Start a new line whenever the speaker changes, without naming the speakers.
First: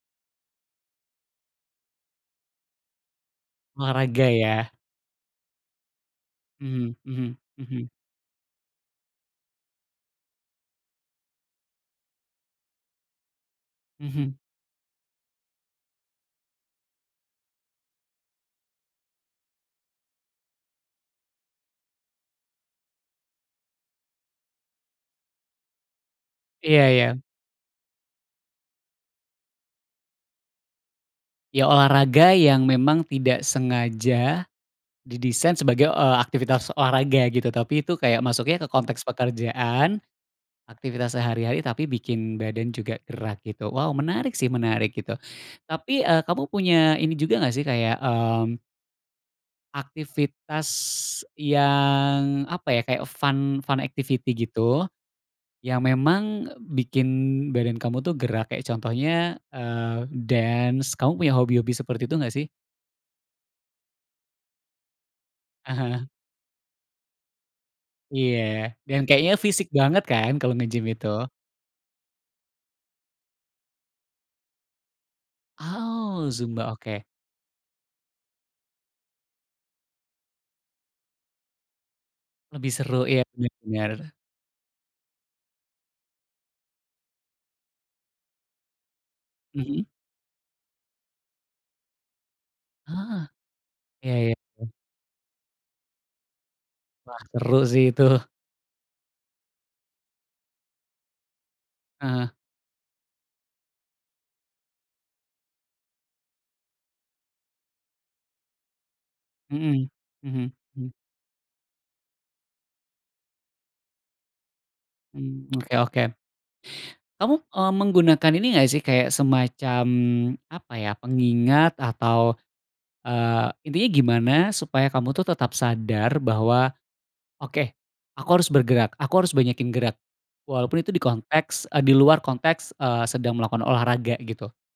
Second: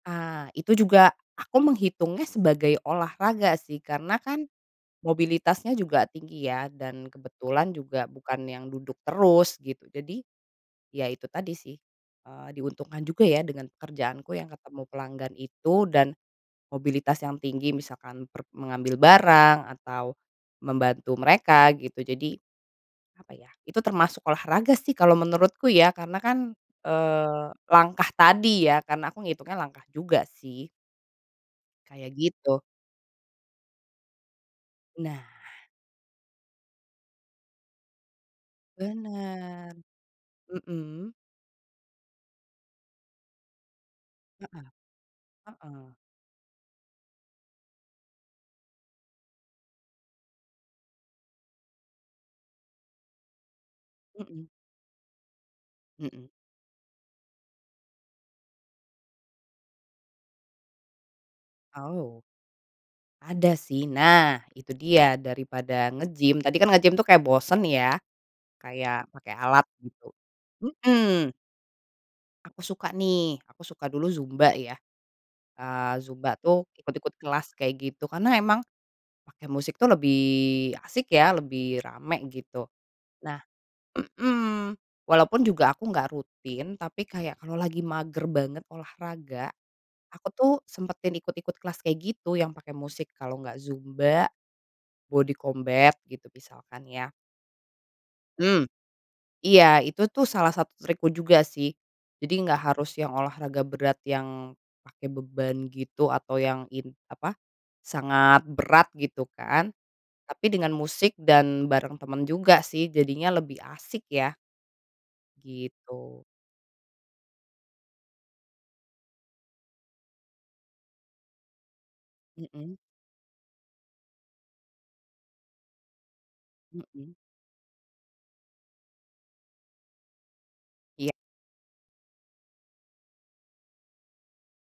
Ah, itu juga aku menghitungnya sebagai olahraga, sih, karena,
Olahraga,
kan,
ya.
mobilitasnya juga tinggi, ya,
Mhm
dan
mhm
kebetulan
mhm.
juga bukan yang duduk terus gitu jadi, ya, itu tadi, sih, eee, diuntungkan juga, ya, dengan
Mhm.
pekerjaanku yang ketemu pelanggan itu dan, mobilitas yang tinggi misalkan per mengambil barang atau, membantu mereka gitu jadi, apa, ya, itu termasuk olahraga, sih, kalau menurutku, ya, karena, kan,
Iya iya.
eee, langkah tadi, ya, karena aku ngitungnya langkah juga, sih.
Ya,
Kayak
olahraga
gitu.
yang memang tidak sengaja,
Nah.
didesain sebagai, eee, aktivitas olahraga gitu. Tapi, tuh, kayak masuknya ke konteks
Bener,
pekerjaan,
hmm.
aktivitas sehari hari tapi bikin badan juga gerak gitu. Wow, menarik,
Heeh
sih, menarik gitu.
heeh.
Tapi eee, kamu punya ini juga nggak, sih, kayak, mmm aktivitas yang apa, ya, kayak fun fun activity
Hmm.
gitu, yang
Hmm.
memang bikin badan kamu, tuh, gerak kayak contohnya, eee, dance, kamu punya hobi-hobi seperti itu
Oh.
nggak, sih?
Ada, sih nah itu dia daripada
Ah hah.
nge-gym tadi, kan, nge-gym, tuh, kayak bosen, ya.
Iya, dan
Kayak
kayaknya
pakai alat
fisik banget,
gitu,
kan, kalau nge-gym itu.
hmm. Aku suka, nih, aku suka dulu zumba, ya. Eee,
Oh,
zumba,
zumba
tuh,
oke.
ikut-ikut kelas kayak gitu karena emang, pakai musik, tuh, lebih asik, ya, lebih rame gitu.
Lebih seru, ya,
Nah,
benar benar.
hmm, walaupun juga aku nggak rutin tapi kayak kalau lagi mager banget olahraga,
Mhm.
aku, tuh, sempetin ikut-ikut kelas kayak gitu yang pakai musik,
Ah,
kalau enggak
Iya
zumba,
iya iya.
body combat gitu misalkan, ya.
Wah seru, sih, tuh.
Mmm, iya itu, tuh, salah satu trikku juga, sih.
Ah.
jadi enggak harus yang olahraga berat yang pakai beban gitu atau yang in apa, sangat berat gitu, kan,
Hmm,
tapi
mhm,
dengan
hm
musik dan bareng temen juga, sih, jadinya lebih asik, ya.
Mmm oke oke.
Gitu.
Kamu, eee, menggunakan ini nggak, sih, kayak semacam apa, ya, pengingat atau
Hmm.
eee, intinya gimana supaya kamu, tuh, tetap sadar bahwa,
Hmm.
oke, aku harus bergerak aku harus banyakin gerak. Walaupun itu di
Iya.
konteks eee, di luar konteks, eee, sedang melakukan olahraga gitu.